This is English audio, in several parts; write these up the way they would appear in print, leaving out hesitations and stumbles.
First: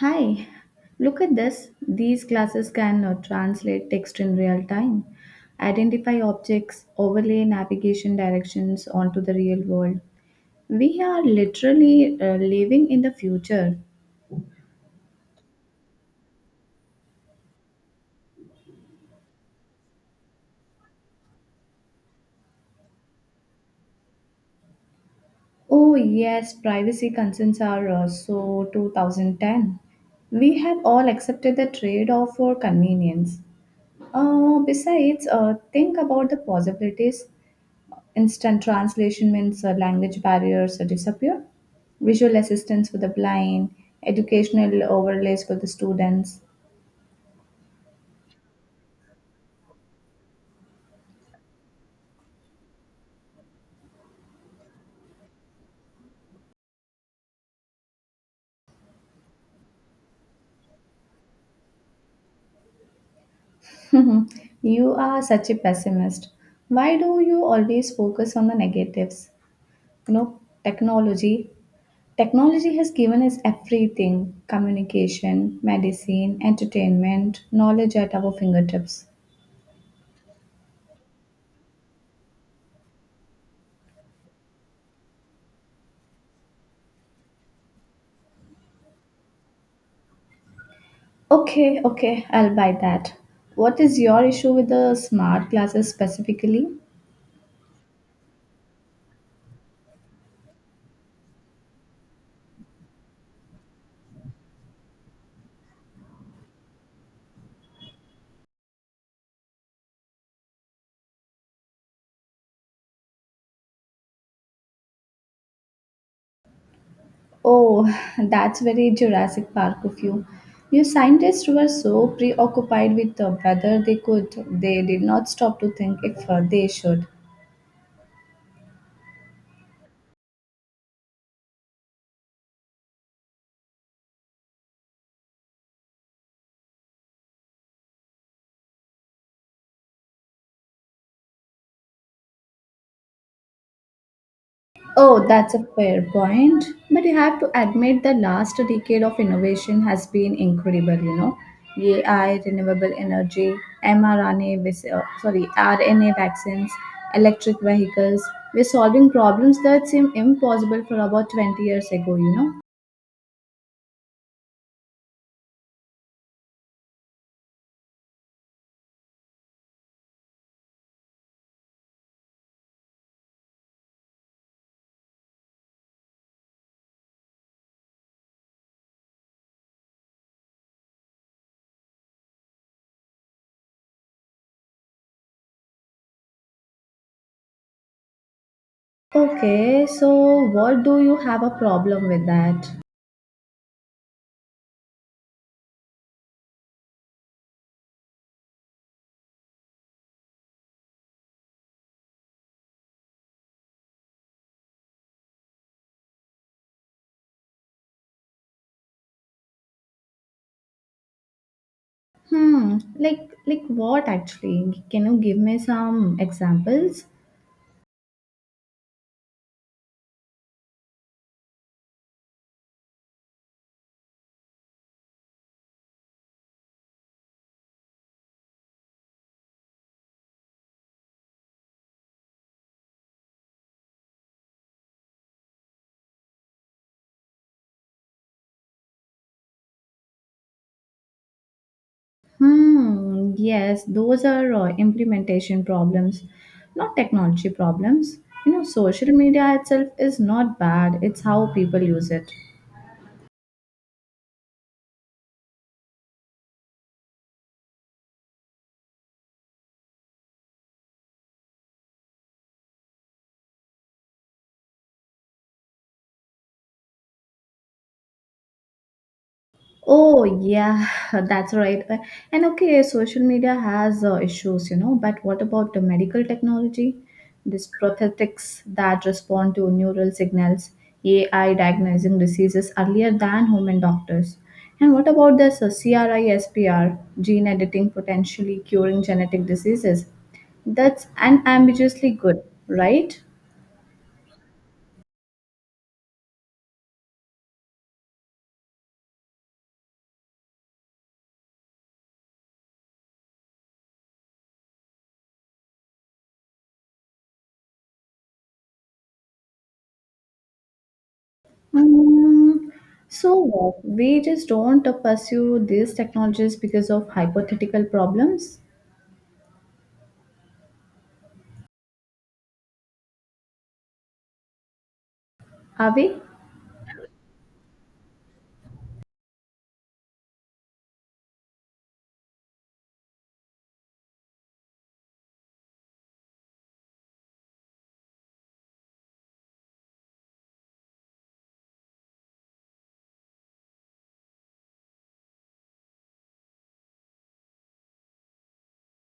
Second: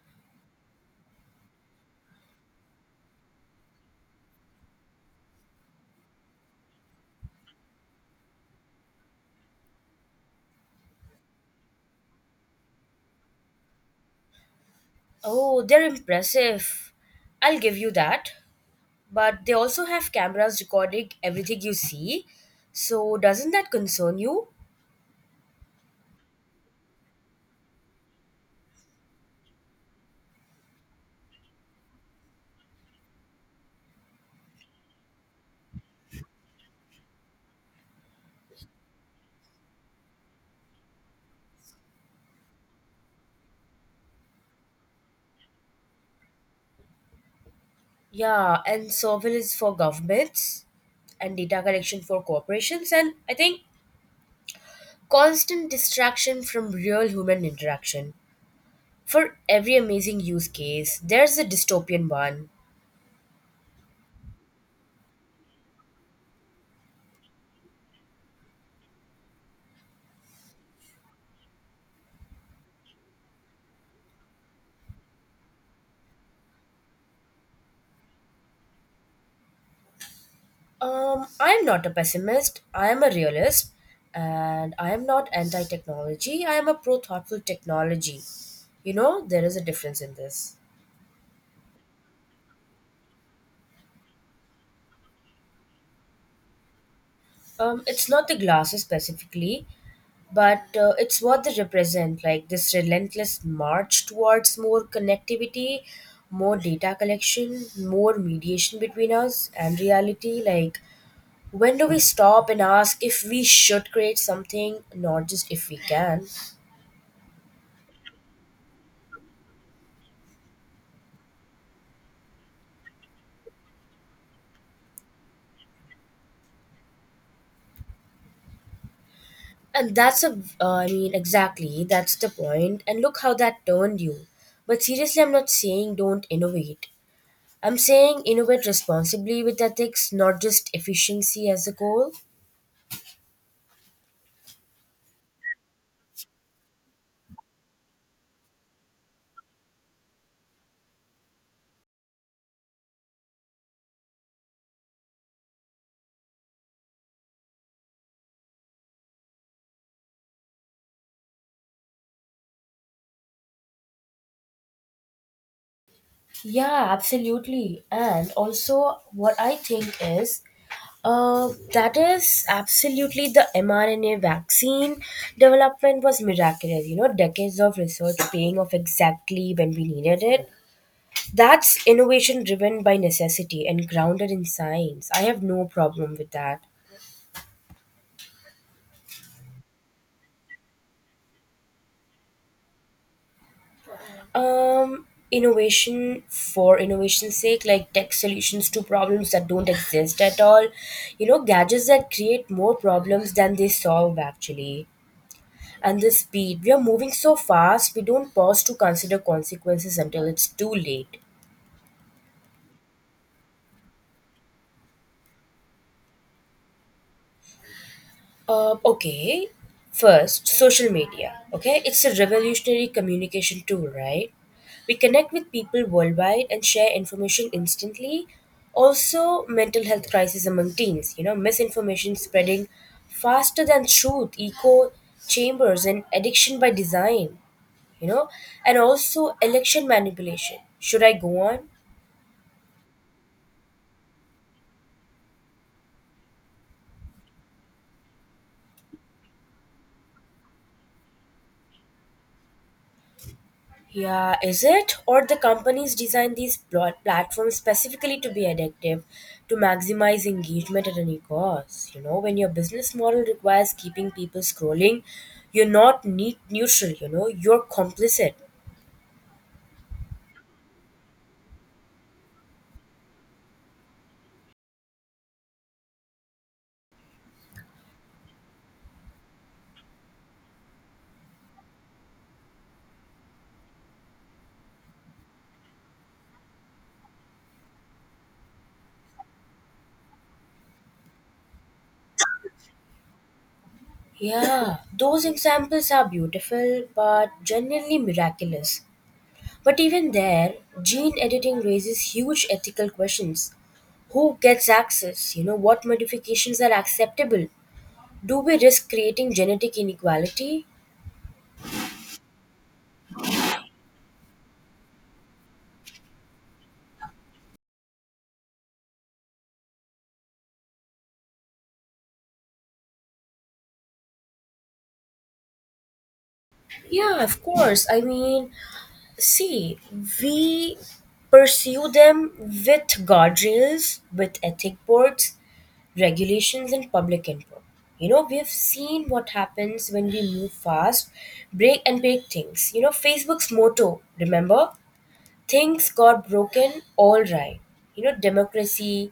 Hi, look at this. These classes can translate text in real time, identify objects, overlay navigation directions onto the real world. We are literally living in the future. Oh, they're impressive. I'll give you that. But they also have cameras recording everything you see. So doesn't that concern you? Oh, yes, privacy concerns are so 2010. We have all accepted the trade off for convenience. Besides, think about the possibilities. Instant translation means language barriers disappear, visual assistance for the blind, educational overlays for the students. Yeah, and surveillance for governments and data collection for corporations and I think constant distraction from real human interaction. For every amazing use case, there's a dystopian one. You are such a pessimist. Why do you always focus on the negatives? You know, technology. Technology has given us everything: communication, medicine, entertainment, knowledge at our fingertips. I'm not a pessimist. I am a realist, and I am not anti-technology. I am a pro-thoughtful technology. You know, there is a difference in this. Okay, okay, I'll buy that. What is your issue with the smart classes specifically? It's not the glasses specifically, but it's what they represent. Like this relentless march towards more connectivity, more data collection, more mediation between us and reality. Like, when do we stop and ask if we should create something, not just if we can? Oh, that's very Jurassic Park of you. You scientists were so preoccupied with the whether they could, they did not stop to think if they should. And that's exactly, that's the point. And look how that turned you. But seriously, I'm not saying don't innovate. I'm saying innovate responsibly with ethics, not just efficiency as a goal. Oh, that's a fair point. But you have to admit the last decade of innovation has been incredible, you know. AI, renewable energy, RNA vaccines, electric vehicles. We're solving problems that seem impossible for about 20 years ago, you know. Yeah, absolutely. And also, what I think is that is absolutely the mRNA vaccine development was miraculous. You know, decades of research paying off exactly when we needed it. That's innovation driven by necessity and grounded in science. I have no problem with that. Okay, so what do you have a problem with that? Innovation for innovation's sake, like tech solutions to problems that don't exist at all. You know, gadgets that create more problems than they solve, actually. And the speed. We are moving so fast, we don't pause to consider consequences until it's too late. Hmm, like what actually? Can you give me some examples? Okay. First, social media. Okay, it's a revolutionary communication tool, right? We connect with people worldwide and share information instantly. Also, mental health crisis among teens. You know, misinformation spreading faster than truth, echo chambers, and addiction by design. You know, and also election manipulation. Should I go on? Hmm, yes, those are implementation problems, not technology problems. You know, social media itself is not bad, it's how people use it. Yeah, is it? Or the companies design these platforms specifically to be addictive, to maximize engagement at any cost. You know, when your business model requires keeping people scrolling, you're not neutral, you know, you're complicit. Oh yeah, that's right. And okay, social media has issues, you know. But what about the medical technology? These prosthetics that respond to neural signals, AI diagnosing diseases earlier than human doctors. And what about this CRISPR gene editing potentially curing genetic diseases? That's unambiguously good, right? Yeah, those examples are beautiful but genuinely miraculous. But even there, gene editing raises huge ethical questions. Who gets access? You know, what modifications are acceptable? Do we risk creating genetic inequality? Mm, so what? We just don't pursue these technologies because of hypothetical problems, are we? Yeah, of course. I mean, see, we pursue them with guardrails, with ethic boards, regulations, and public input. You know, we have seen what happens when we move fast, break things. You know, Facebook's motto, remember? Things got broken, all right. You know, democracy,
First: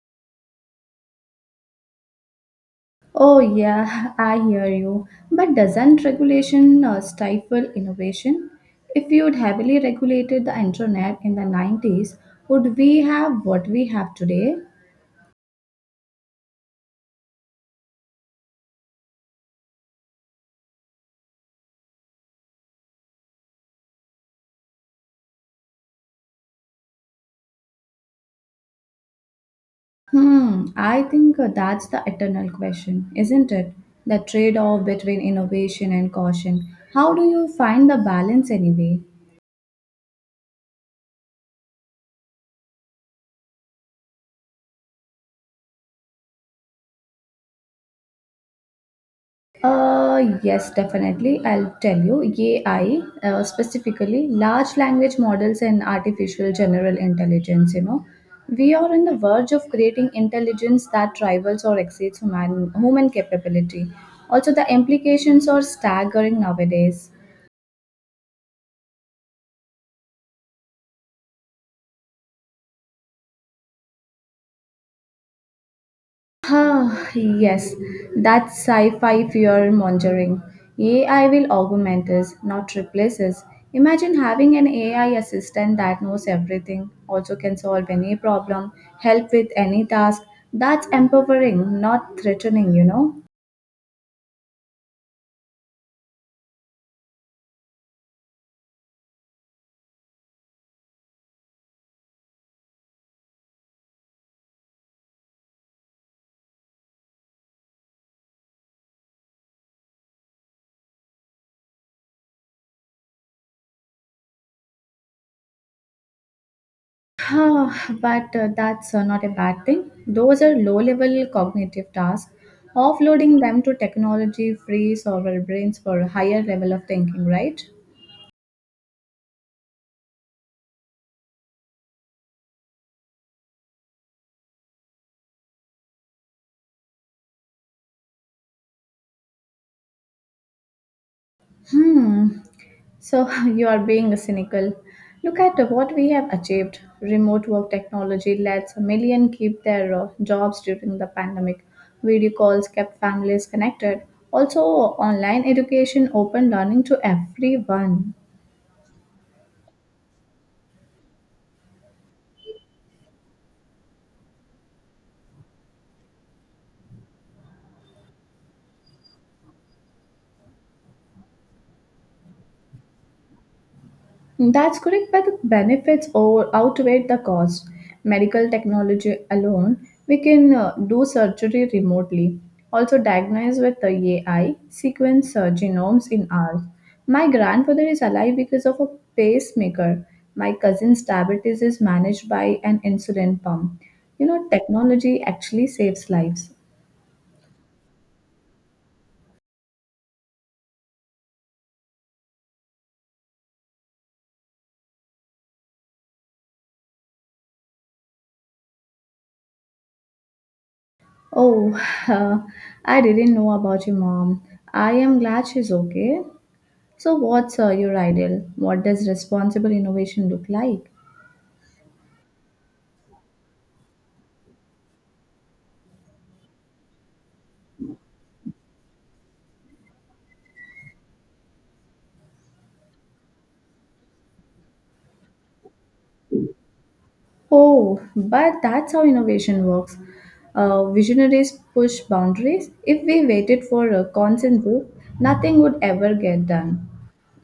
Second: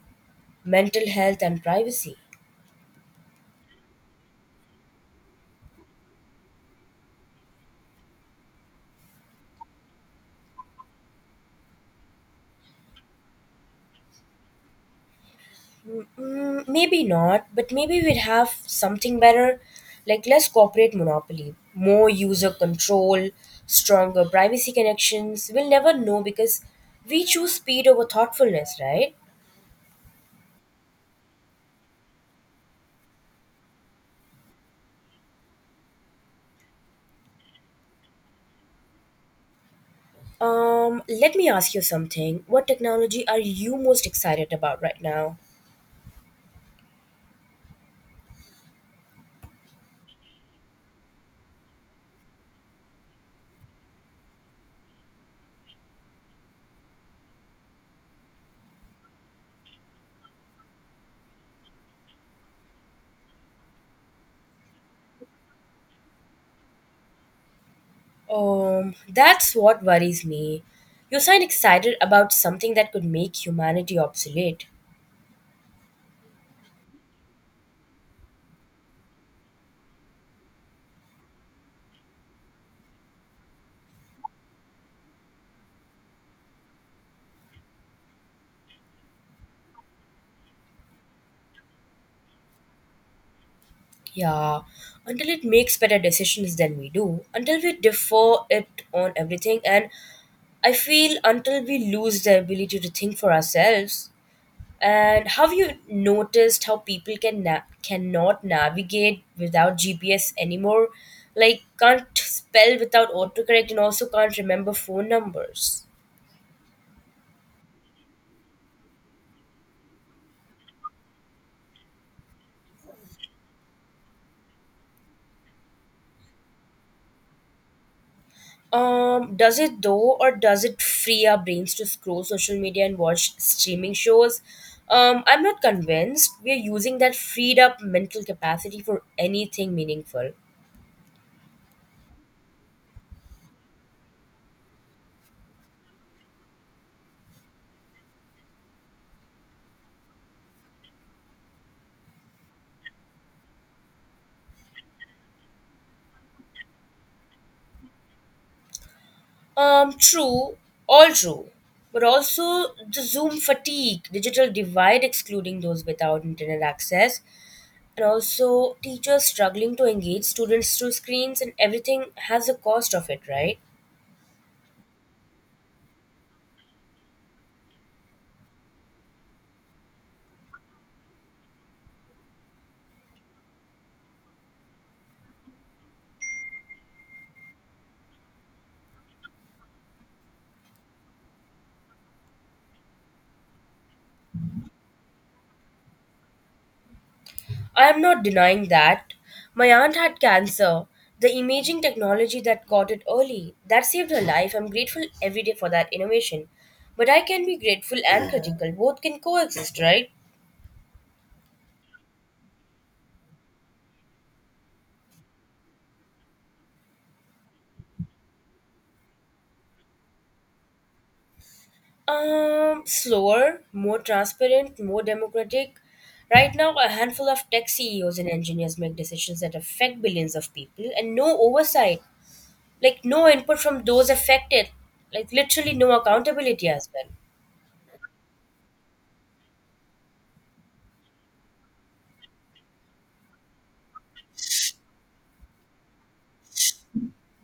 mental health, and privacy. Oh, yeah, I hear you. But doesn't regulation stifle innovation? If we would heavily regulated the internet in the 90s, would we have what we have today? Mm, maybe not, but maybe we'd have something better, like less corporate monopoly, more user control, stronger privacy connections. We'll never know because we choose speed over thoughtfulness, right? Hmm, I think that's the eternal question, isn't it? The trade off between innovation and caution. How do you find the balance anyway? Let me ask you something. What technology are you most excited about right now? Yes, definitely. I'll tell you. AI, specifically large language models and artificial general intelligence, you know, we are on the verge of creating intelligence that rivals or exceeds human capability. Also, the implications are staggering nowadays. That's what worries me. You sound excited about something that could make humanity obsolete. Ah, yes, that's sci-fi fear mongering. AI will augment us, not replace us. Imagine having an AI assistant that knows everything, also can solve any problem, help with any task. That's empowering, not threatening, you know. Yeah, until it makes better decisions than we do, until we defer it on everything, and I feel until we lose the ability to think for ourselves. And have you noticed how people can cannot navigate without GPS anymore? Like can't spell without autocorrect, and also can't remember phone numbers. Ah, but that's not a bad thing. Those are low level cognitive tasks. Offloading them to technology frees our brains for a higher level of thinking, right? Does it though, or does it free our brains to scroll social media and watch streaming shows? I'm not convinced we're using that freed up mental capacity for anything meaningful. Hmm. So you are being cynical. Look at what we have achieved. Remote work technology lets a million keep their jobs during the pandemic. Video calls kept families connected. Also, online education opened learning to everyone. True, all true, but also the Zoom fatigue, digital divide excluding those without internet access, and also teachers struggling to engage students through screens, and everything has a cost of it, right? That's correct, but the benefits over outweigh the cost. Medical technology alone, we can do surgery remotely. Also, diagnose with the AI, sequence genomes in hours. My grandfather is alive because of a pacemaker. My cousin's diabetes is managed by an insulin pump. You know, technology actually saves lives. I am not denying that. My aunt had cancer. The imaging technology that caught it early, that saved her life. I'm grateful every day for that innovation. But I can be grateful and critical. Both can coexist, right? Oh, I didn't know about your mom. I am glad she's okay. So, what's your ideal? What does responsible innovation look like? Slower, more transparent, more democratic. Right now, a handful of tech CEOs and engineers make decisions that affect billions of people and no oversight. Like, no input from those affected. Like, literally, no accountability as well. Oh, but that's how innovation works. Visionaries push boundaries. If we waited for a consensus, nothing would ever get done.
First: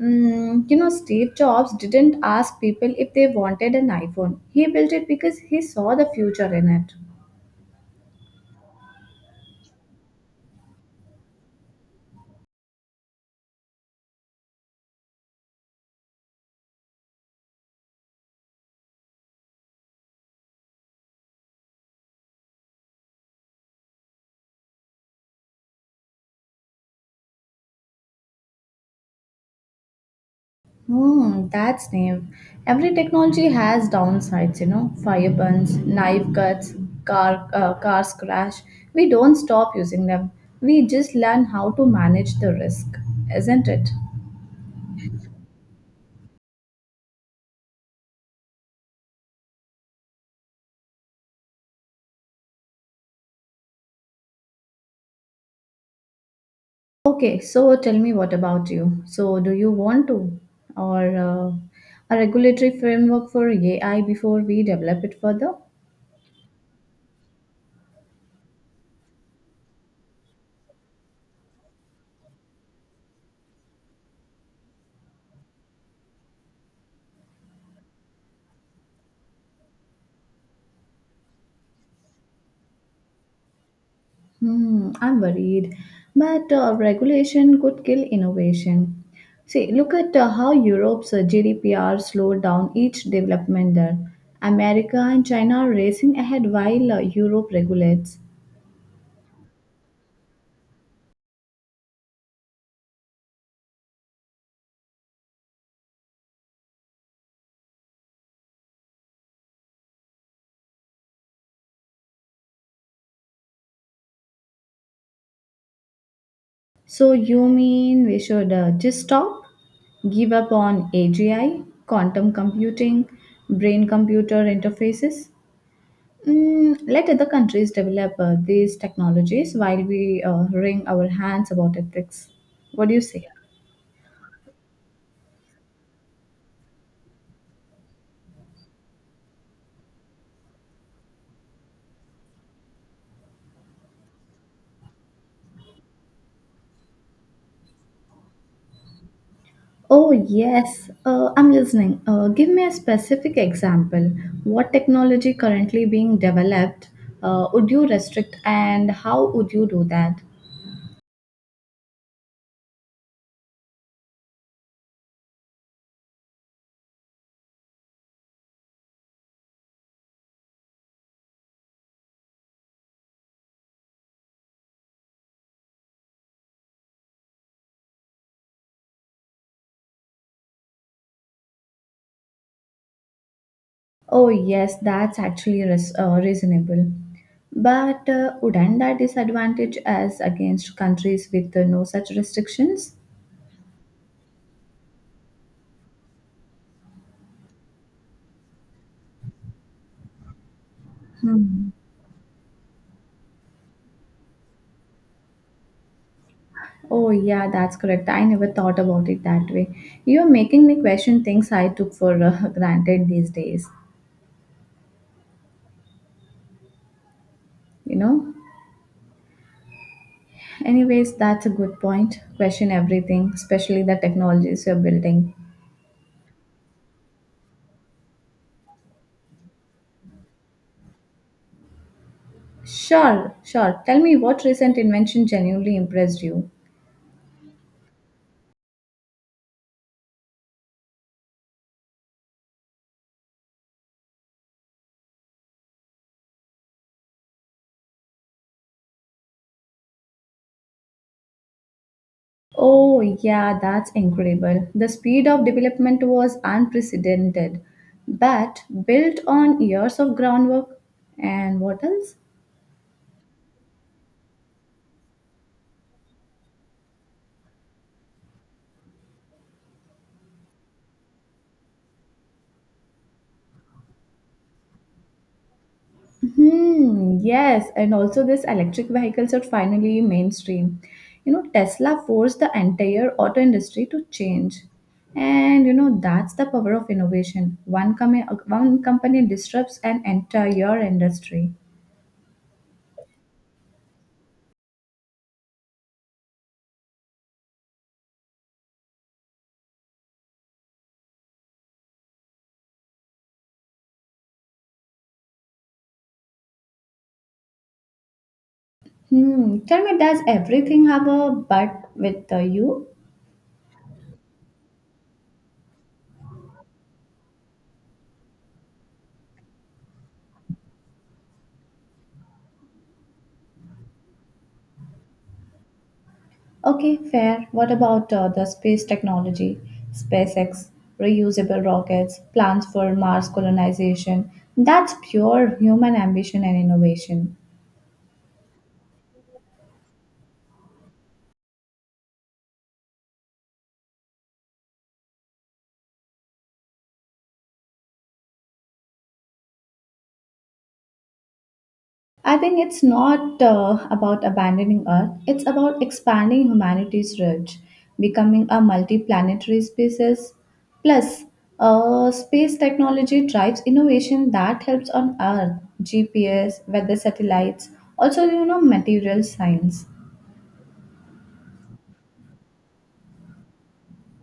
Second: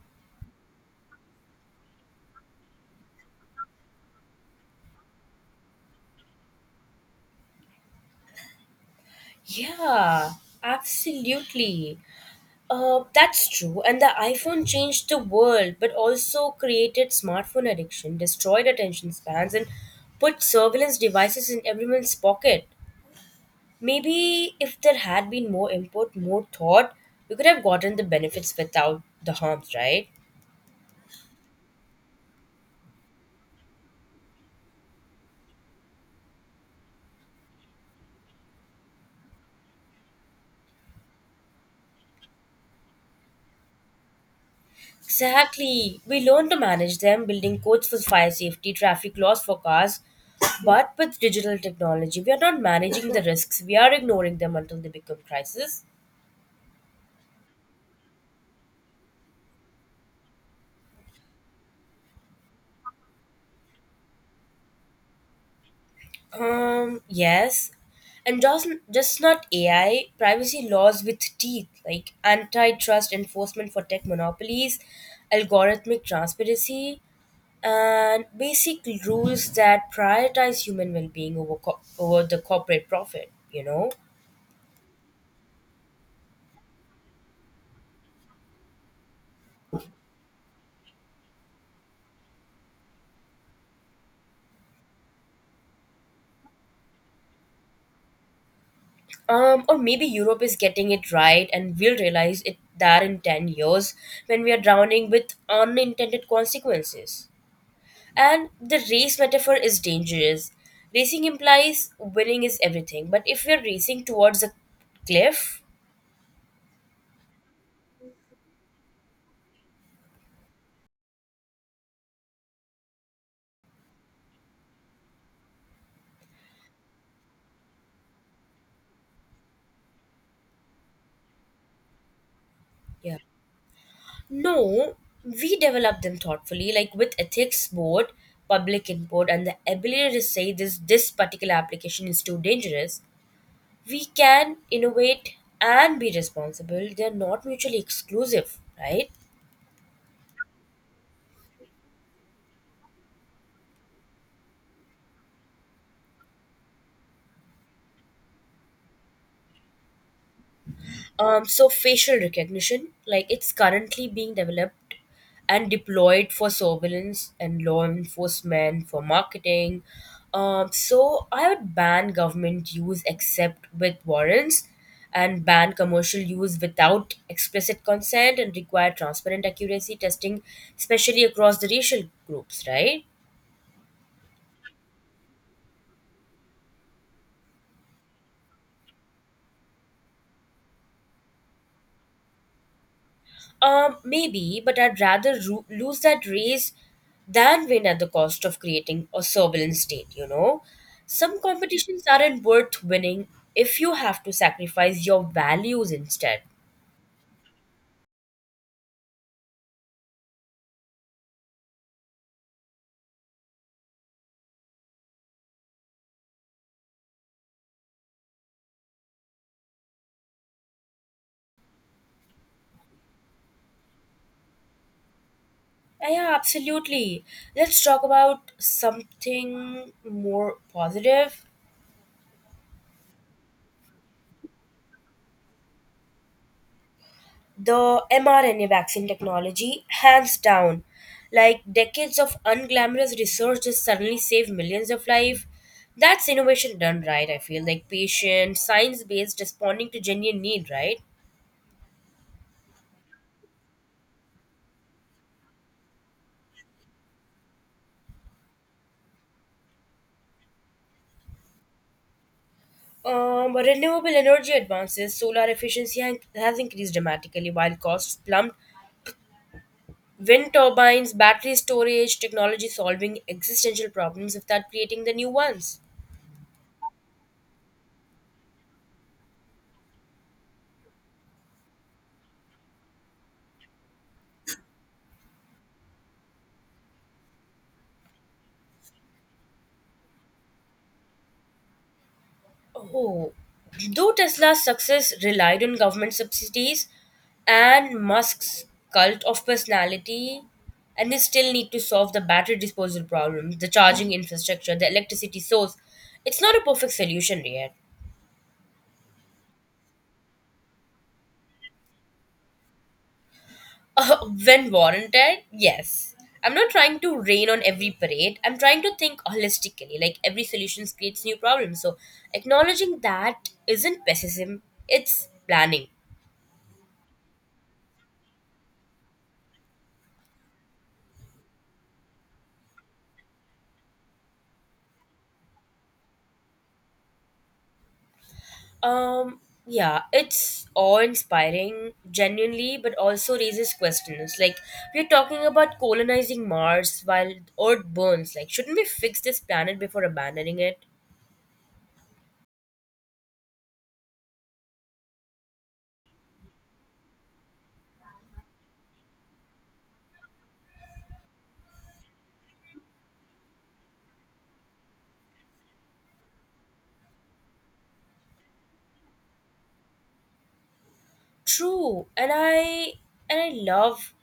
Mm, you know, Steve Jobs didn't ask people if they wanted an iPhone, he built it because he saw the future in it. Yeah, absolutely. That's true. And the iPhone changed the world, but also created smartphone addiction, destroyed attention spans, and put surveillance devices in everyone's pocket. Maybe if there had been more input, more thought, we could have gotten the benefits without the harms, right? Hmm, that's naive. Every technology has downsides, you know, fire burns, knife cuts, cars crash. We don't stop using them. We just learn how to manage the risk, isn't it? Exactly. We learn to manage them, building codes for fire safety, traffic laws for cars. But with digital technology, we are not managing the risks. We are ignoring them until they become crisis. Okay, so tell me what about you? So do you want to or a regulatory framework for AI before we develop it further? Yes. And just not AI. Privacy laws with teeth, like antitrust enforcement for tech monopolies, algorithmic transparency, and basic rules that prioritize human well-being over the corporate profit. You know. Hmm, I'm worried. But regulation could kill innovation. See, look at how Europe's GDPR slowed down each development there. America and China are racing ahead while Europe regulates. Or maybe Europe is getting it right, and we'll realize it that in 10 years when we are drowning with unintended consequences. And the race metaphor is dangerous. Racing implies winning is everything, but if we are racing towards a cliff, So, you mean we should just stop? Give up on AGI, quantum computing, brain computer interfaces? Mm, let other countries develop these technologies while we wring our hands about ethics. What do you yeah, say? no, we develop them thoughtfully, like with ethics board, public input, and the ability to say this particular application is too dangerous. We can innovate and be responsible. They're not mutually exclusive, right? Oh, yes, I'm listening. Give me a specific example. What technology currently being developed would you restrict and how would you do that? So facial recognition, like it's currently being developed and deployed for surveillance and law enforcement for marketing. So I would ban government use except with warrants, and ban commercial use without explicit consent, and require transparent accuracy testing especially across the racial groups, right? Oh, yes, that's actually reasonable. But wouldn't that disadvantage us against countries with no such restrictions? Maybe, but I'd rather lose that race than win at the cost of creating a turbulent state, you know? Some competitions aren't worth winning if you have to sacrifice your values instead. Oh, yeah, that's correct. I never thought about it that way. You're making me question things I took for granted these days, you know? Anyways, that's a good point. Question everything, especially the technologies you're building. Yeah, absolutely. Let's talk about something more positive. Sure, sure. Tell me what recent invention genuinely impressed you. The mRNA vaccine technology, hands down. Like decades of unglamorous research has suddenly saved millions of lives. That's innovation done right, I feel. Like patient, science based, responding to genuine need, right? Oh, yeah, that's incredible. The speed of development was unprecedented, but built on years of groundwork. And what else? Renewable energy advances, solar efficiency has increased dramatically while costs plummet. Wind turbines, battery storage, technology solving existential problems without creating the new ones. Hmm, yes, and also these electric vehicles are finally mainstream. You know, Tesla forced the entire auto industry to change. And you know, that's the power of innovation. One company disrupts an entire industry. Oh, though Tesla's success relied on government subsidies and Musk's cult of personality, and they still need to solve the battery disposal problem, the charging infrastructure, the electricity source. It's not a perfect solution yet. Hmm, tell me, does everything have a but with you? When warranted, yes. I'm not trying to rain on every parade. I'm trying to think holistically, like every solution creates new problems. So acknowledging that isn't pessimism, it's planning. Okay, fair. What about the space technology, SpaceX, reusable rockets, plans for Mars colonization? That's pure human ambition and innovation. Um, yeah, it's awe-inspiring, genuinely, but also raises questions. Like we're talking about colonizing Mars while Earth burns. Like, shouldn't we fix this planet before abandoning it? I think it's not about abandoning Earth, it's about expanding humanity's reach, becoming a multi-planetary species. Plus, space technology drives innovation that helps on Earth, GPS, weather satellites, also, you know, material science. True, and I love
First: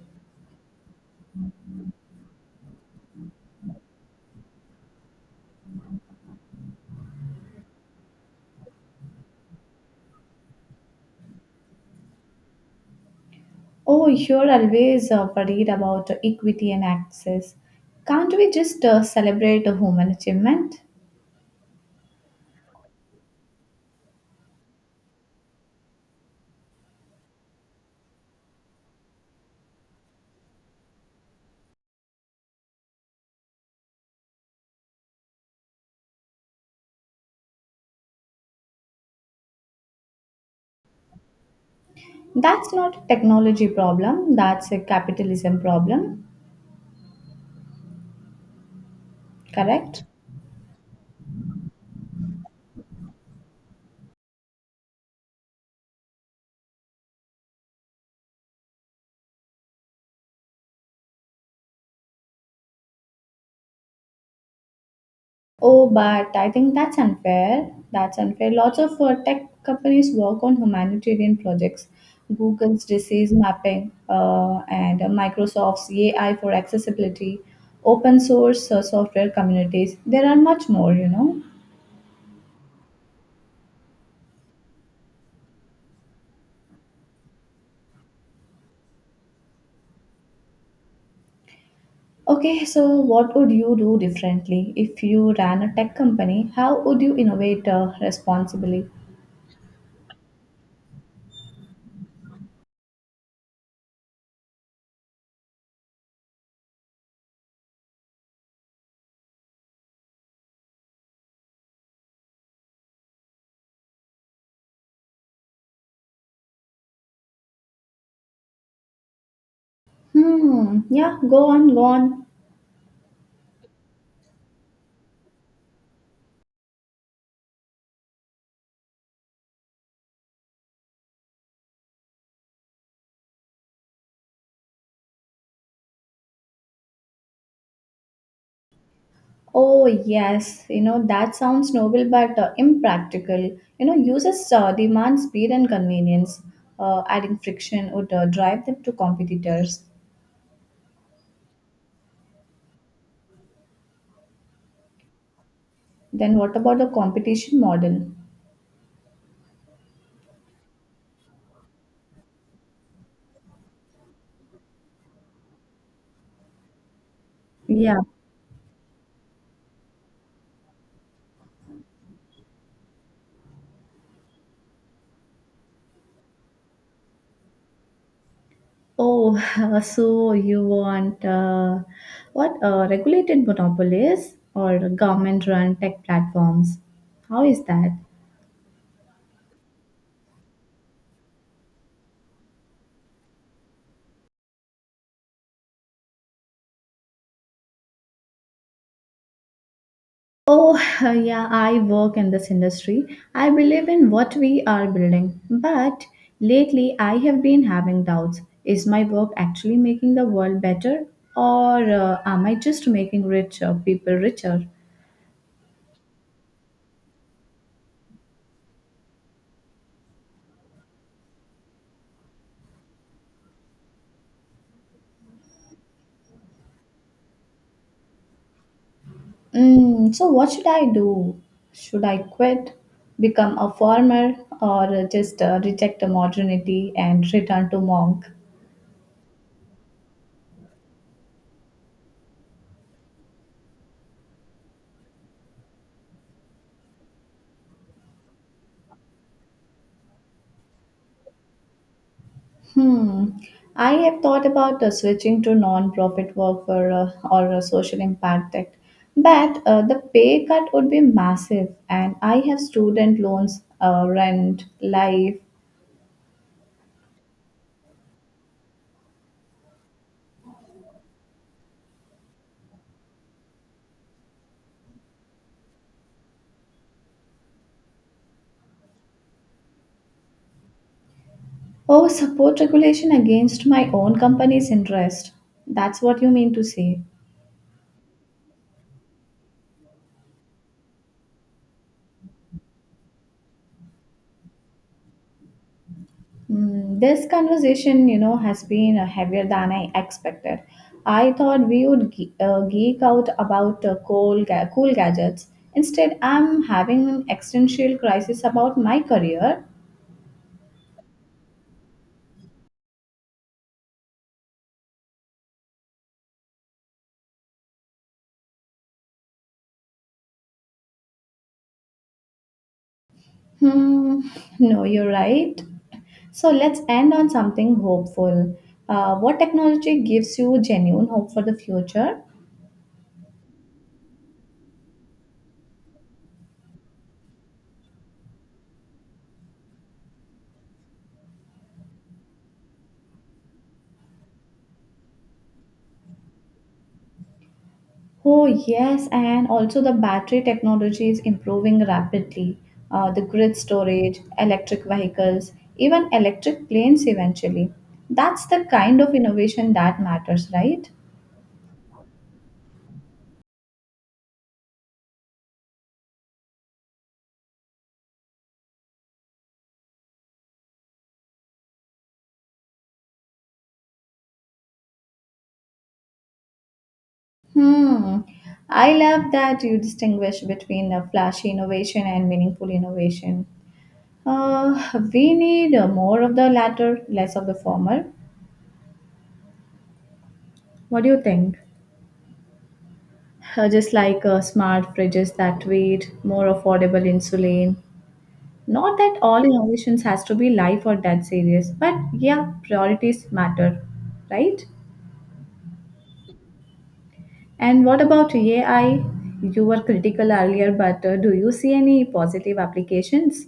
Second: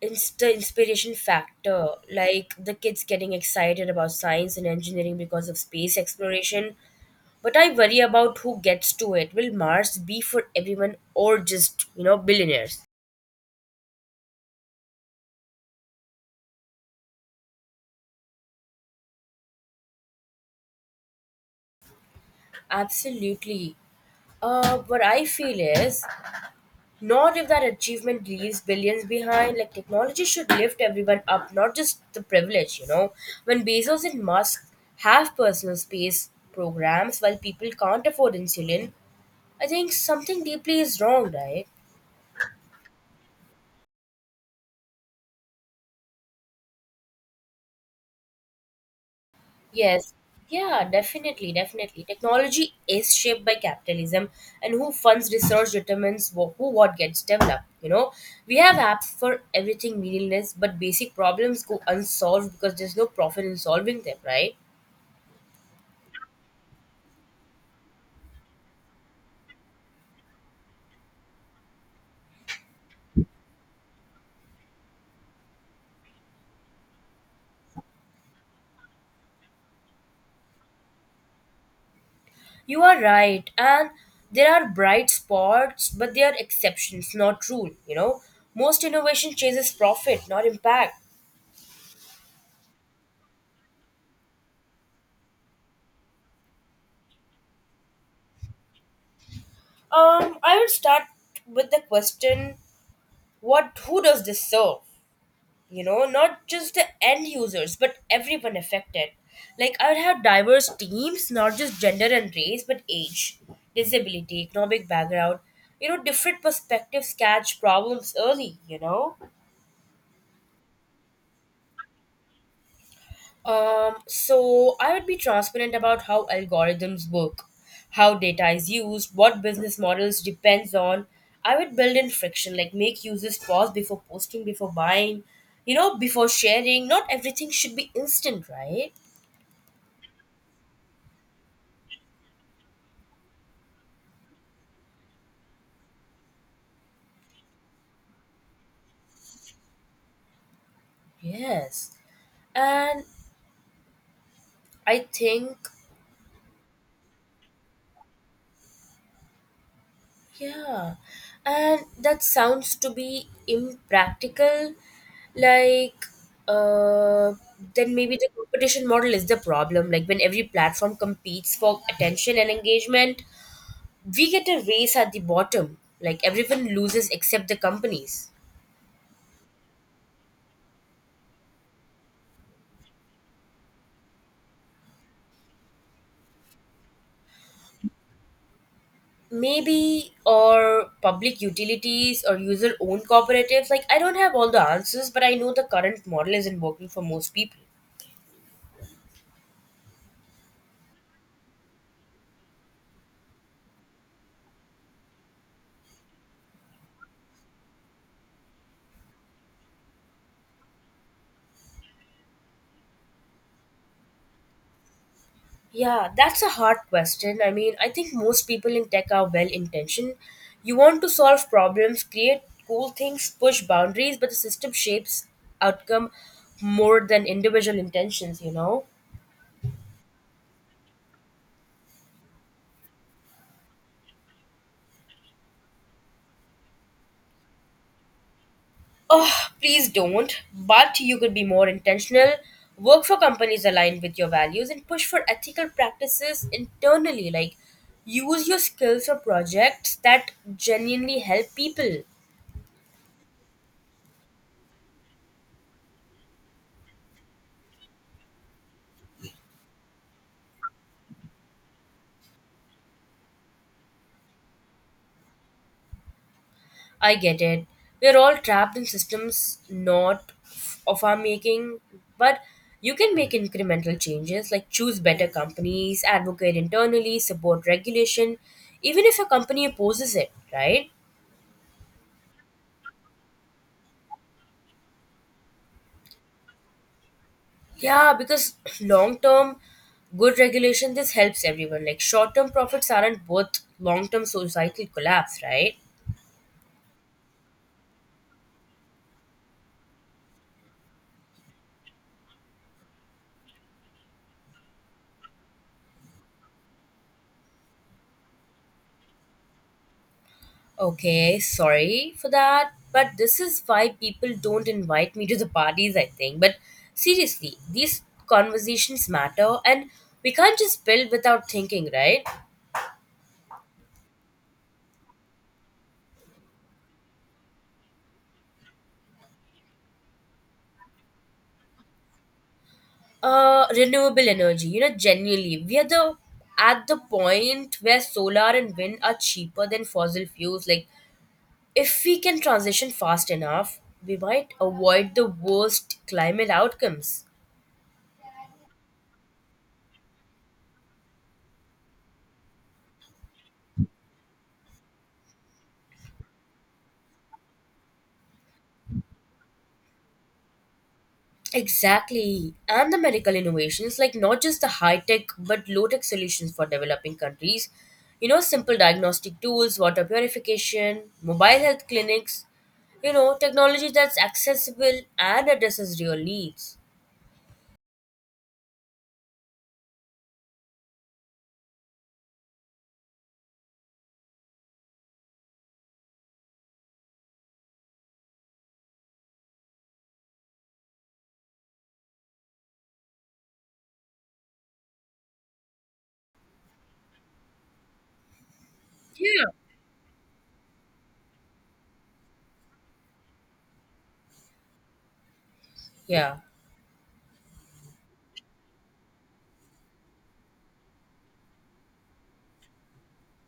the inspiration factor. Like the kids getting excited about science and engineering because of space exploration. But I worry about who gets to it. Will Mars be for everyone or just, you know, billionaires? Oh, you're always worried about equity and access. Can't we just celebrate a human achievement? Absolutely. What I feel is not if that achievement leaves billions behind. Like technology should lift everyone up, not just the privileged. You know, when Bezos and Musk have personal space programs while people can't afford insulin, I think something deeply is wrong, right? That's not a technology problem, that's a capitalism problem, correct? Yes. Yeah, definitely. Technology is shaped by capitalism, and who funds research determines wh- who what gets developed. You know, we have apps for everything meaningless, but basic problems go unsolved because there's no profit in solving them, right? Oh, but I think that's unfair. That's unfair. Lots of tech companies work on humanitarian projects. Google's disease mapping and Microsoft's AI for accessibility, open source software communities. There are much more, you know. You are right, and there are bright spots, but they are exceptions, not rule. You know, most innovation chases profit, not impact. Okay, so what would you do differently if you ran a tech company? How would you innovate responsibly? I will start with the question: what? Who does this serve? You know, not just the end users but everyone affected. Like I would have diverse teams, not just gender and race but age, disability, economic background. You know, different perspectives catch problems early, you know. Hmm, yeah, go on, go on. So I would be transparent about how algorithms work, how data is used, what business models depends on. I would build in friction, like make users pause before posting, before buying, you know, before sharing. Not everything should be instant, right? Oh, yes, you know, that sounds noble but impractical. You know, users demand speed and convenience. Adding friction would drive them to competitors. Yes. And I think, Then, what about the competition model? yeah. And that sounds to be impractical. Like, uh, then Yeah. maybe the competition model is the problem. Like, when every platform competes for attention and engagement, we get a race at the bottom. Like, everyone loses except the companies. Oh, so you want what regulated monopolies or government-run tech platforms? How is that? Maybe, or public utilities or user owned cooperatives. Like, I don't have all the answers, but I know the current model isn't working for most people. Oh, yeah, I work in this industry. I believe in what we are building, but lately I have been having doubts. Is my work actually making the world better, or am I just making richer people richer? Yeah, that's a hard question. I mean, I think most people in tech are well intentioned. You want to solve problems, create cool things, push boundaries, but the system shapes outcome more than individual intentions, you know? Mm, so what should I do? Should I quit, become a farmer, or just reject modernity and return to monk? Oh, please don't. But you could be more intentional, work for companies aligned with your values, and push for ethical practices internally. Like, use your skills for projects that genuinely help people. Hmm. I have thought about switching to non-profit work for or a social impact act, but the pay cut would be massive, and I have student loans, rent, life, I get it. We're all trapped in systems not f- of our making, but you can make incremental changes like choose better companies, advocate internally, support regulation, even if your company opposes it, right? oh, support regulation against my own company's interest. That's what you mean to say. Yeah, because long term good regulation this helps everyone. Like short term profits aren't worth long term societal collapse, right? Mm, this conversation, you know, has been heavier than I expected. I thought we would geek out about cool, cool gadgets. Instead, I'm having an existential crisis about my career. Okay, sorry for that, but this is why people don't invite me to the parties, I think. But seriously, these conversations matter, and we can't just build without thinking, right? Hmm, no, you're right. So let's end on something hopeful. What technology gives you genuine hope for the future? Renewable energy, you know, genuinely, we are the at the point where solar and wind are cheaper than fossil fuels. Like, if we can transition fast enough, we might avoid the worst climate outcomes. Oh, yes, and also the battery technology is improving rapidly. The grid storage, electric vehicles, even electric planes eventually. That's the kind of innovation that matters, right? Exactly. And the medical innovations, like not just the high tech but low tech solutions for developing countries. You know, simple diagnostic tools, water purification, mobile health clinics, you know, technology that's accessible and addresses real needs. Hmm. I love that you distinguish between a flashy innovation and meaningful innovation. Uh, we need more of the latter, less of the former. What do you think? Just like smart fridges that wait, more affordable insulin, not that all Yeah. innovations has to be life or death serious, but yeah, priorities matter, right? Yeah. And what about AI? You were critical earlier, but do you see any positive applications?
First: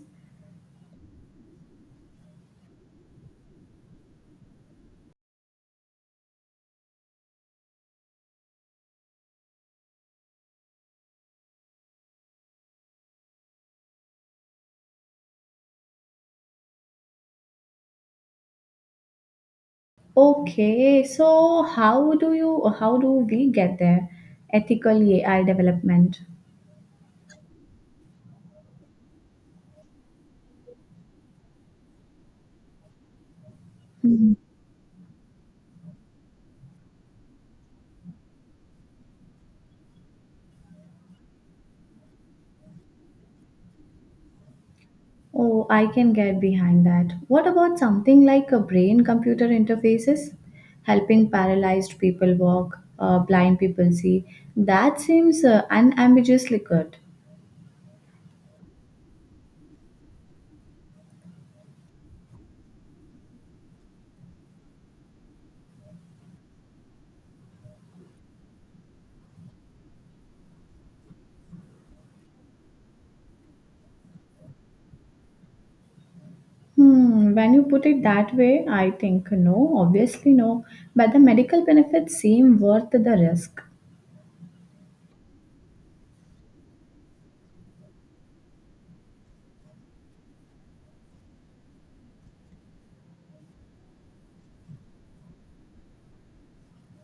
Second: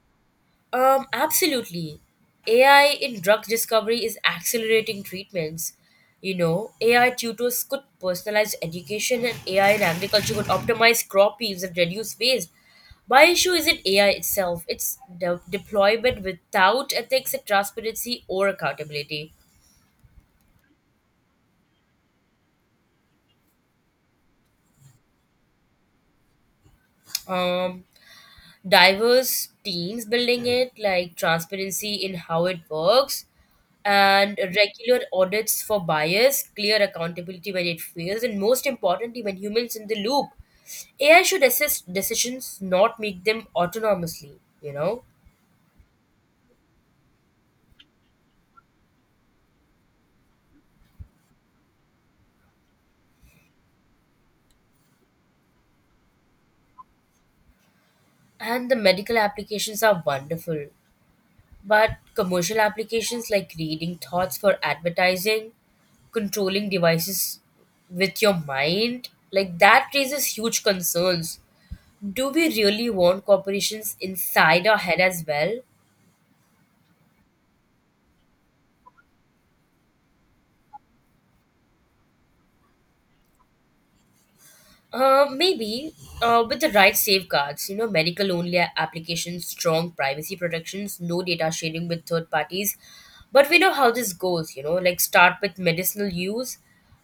Absolutely. AI in drug discovery is accelerating treatments. You know, AI tutors could personalize education, and AI in agriculture could optimize crop yields and reduce waste. My issue isn't AI itself, it's the deployment without ethics and transparency or accountability. Okay, so how do you how do we get there? Ethical AI development. Um, Diverse teams building it, like transparency in how it works, and regular audits for bias, clear accountability when it fails, and most importantly, when humans in the loop. AI should assist decisions, not make them autonomously, you know? Oh, I can get behind that. What about something like a brain computer interfaces? Helping paralyzed people walk, blind people see. That seems unambiguously good. And the medical applications are wonderful. But commercial applications like reading thoughts for advertising, controlling devices with your mind, like that raises huge concerns. Do we really want corporations inside our head as well? Hmm, when you put it that way, I think no, obviously no. But the medical benefits seem worth the risk. Maybe with the right safeguards, you know, medical only applications, strong privacy protections, no data sharing with third parties. But we know how this goes, you know, like start with medicinal use,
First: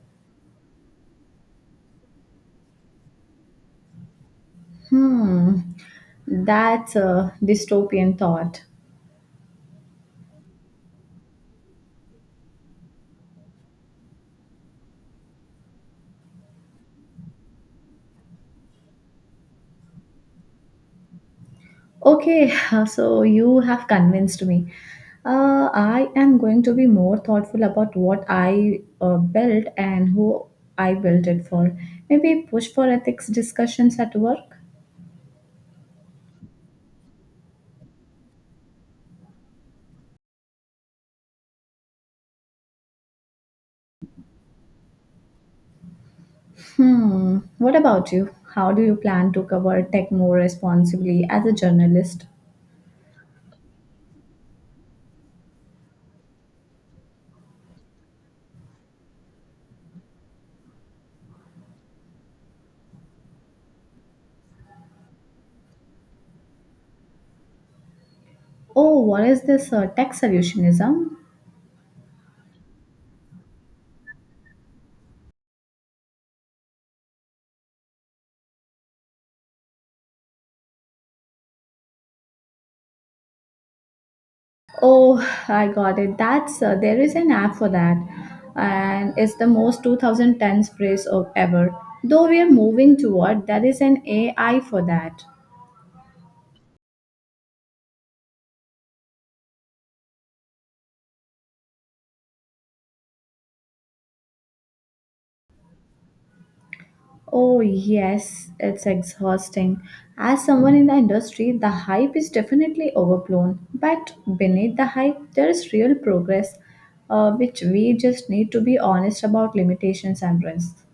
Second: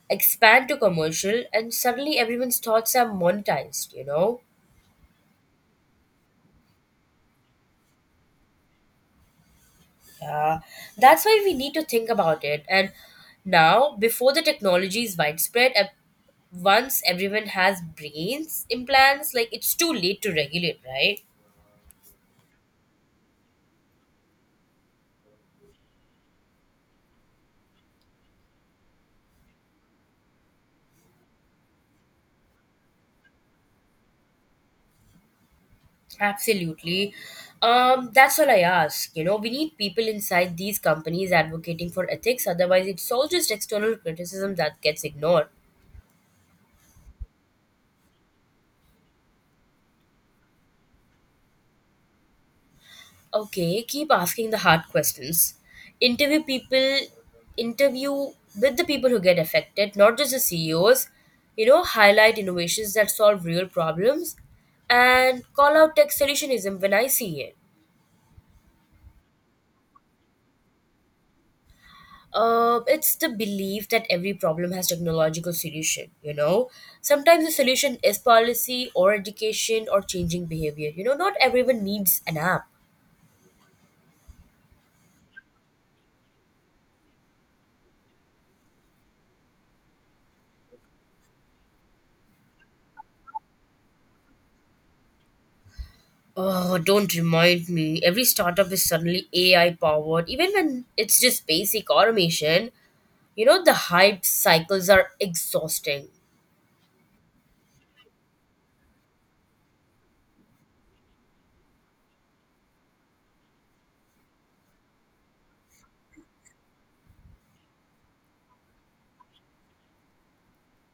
expand to commercial, and suddenly everyone's thoughts are monetized, you know? Hmm, that's a dystopian thought. Yeah, that's why we need to think about it. And now, before the technology is widespread, once everyone has brains implants, like it's too late to regulate, right? Okay, so you have convinced me. I am going to be more thoughtful about what I built and who I built it for. Maybe push for ethics discussions at work. Absolutely. That's all I ask. You know, we need people inside these companies advocating for ethics. Otherwise, it's all just external criticism that gets ignored. Hmm. What about you? How do you plan to cover tech more responsibly as a journalist? Okay, keep asking the hard questions. Interview people, interview with the people who get affected, not just the CEOs. You know, highlight innovations that solve real problems and call out tech solutionism when I see it. Oh, what is this tech solutionism? It's the belief that every problem has technological solution, you know. Sometimes the solution is policy or education or changing behavior. You know, not everyone needs an app. Oh, I got it. That's there is an app for that, and it's the most 2010s phrase of ever. Though we are moving toward, there is an AI for that. Oh, don't remind me. Every startup is suddenly AI powered, even when it's just basic automation. You know, the hype cycles are exhausting. Oh yes, it's exhausting. As someone in the industry, the hype is definitely overblown. But beneath the hype, there is real progress, which we just need to be honest about limitations and risks.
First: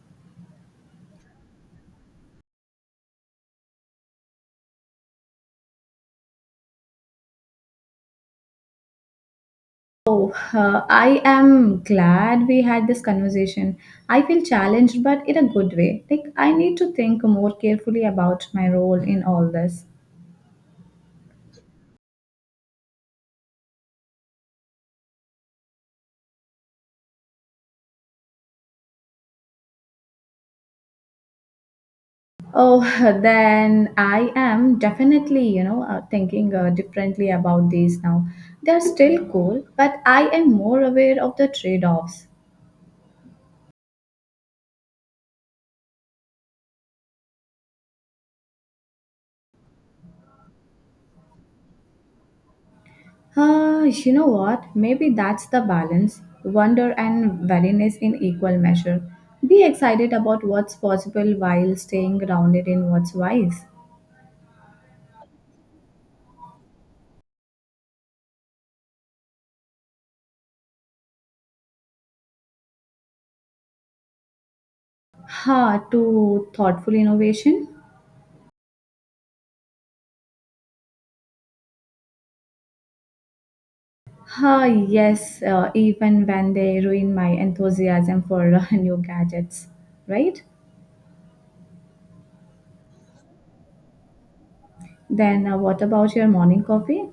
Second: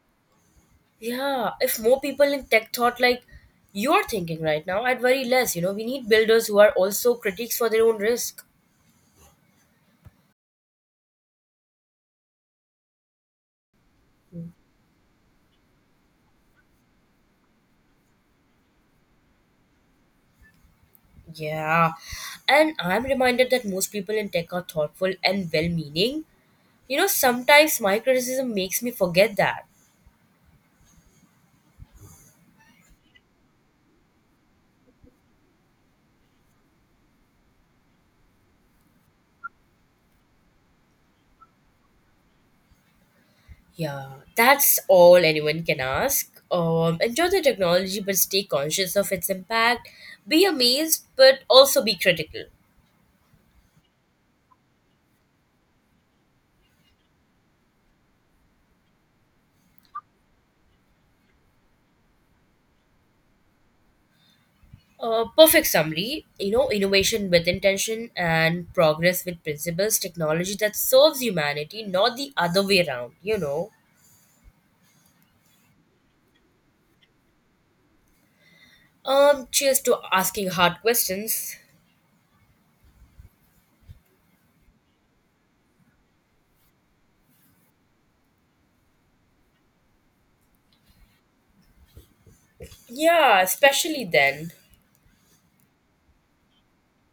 Yeah, if more people in tech thought like you are thinking right now, I'd worry less. You know, we need builders who are also critics for their own risk. Oh, I am glad we had this conversation. I feel challenged, but in a good way. Like, I need to think more carefully about my role in all this. Yeah, and I'm reminded that most people in tech are thoughtful and well meaning. You know, sometimes my criticism makes me forget that. Oh, then I am definitely, you know, thinking differently about these now. They're still cool, but I am more aware of the trade offs. Yeah, that's all anyone can ask. Enjoy the technology, but stay conscious of its impact. Be amazed, but also be critical. You know what? Maybe that's the balance wonder and weariness in equal measure. Be excited about what's possible while staying grounded in what's wise. Perfect summary. You know, innovation with intention and progress with principles. Technology that serves humanity, not the other way around. You know. Ha, to thoughtful innovation. Cheers to asking hard questions. Ha, yes, even when they ruin my enthusiasm for new gadgets, right? Yeah, especially then. Then, what about your morning coffee?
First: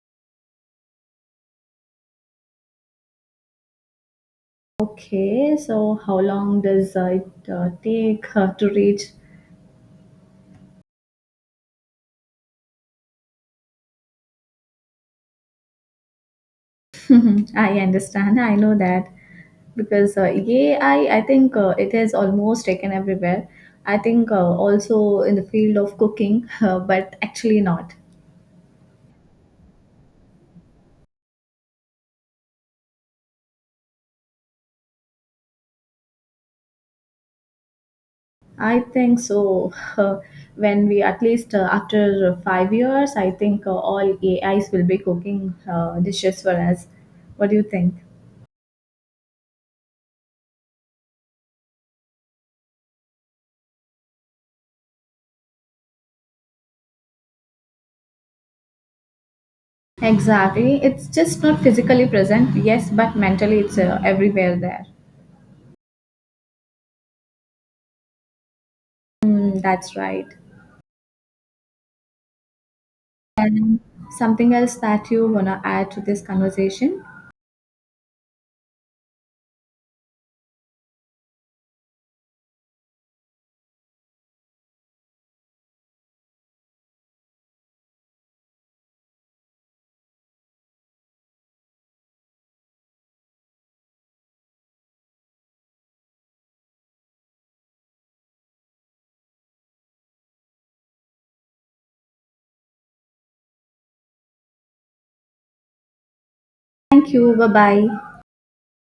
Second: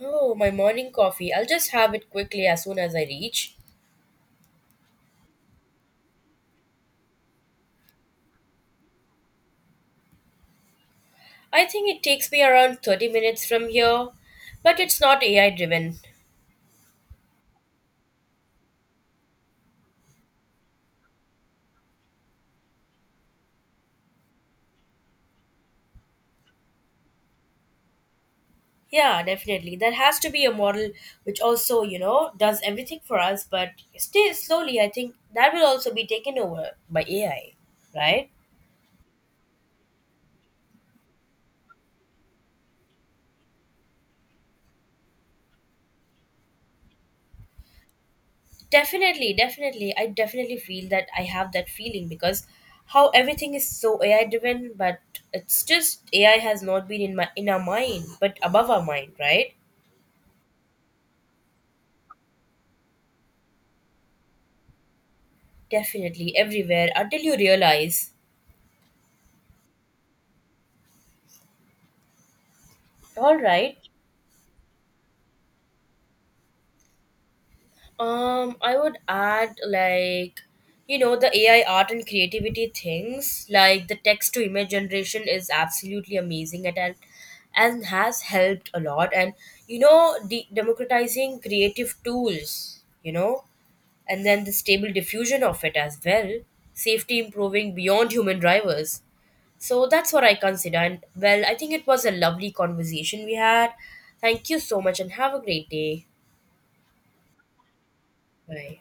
Oh, my morning coffee. I'll just have it quickly as soon as I reach. Okay, so how long does it take to reach? I think it takes me around 30 minutes from here, but it's not AI driven. I understand, I know that. Because AI, I think it is almost taken everywhere. I think also in the field of cooking, but actually not. Yeah, definitely. There has to be a model which also, you know, does everything for us, but still slowly I think that will also be taken over by AI, right? I think so. When we at least after 5 years, I think all AIs will be cooking dishes for us. What do you think? Definitely, definitely. I definitely feel that I have that feeling because how everything is so AI driven, but it's just AI has not been in our mind, but above our mind, right? Exactly. It's just not physically present, yes, but mentally it's everywhere there. Definitely everywhere until you realize. Mm, that's right. All right. Something else that you want to add to this conversation? I would add like you know the AI art and creativity things like the text to image generation is absolutely amazing at and has helped a lot and you know democratizing creative tools you know and then the stable diffusion of it as well safety improving beyond human drivers so that's what I consider and well I think it was a lovely conversation we had thank you so much and have a great day Thank you. Bye bye. bye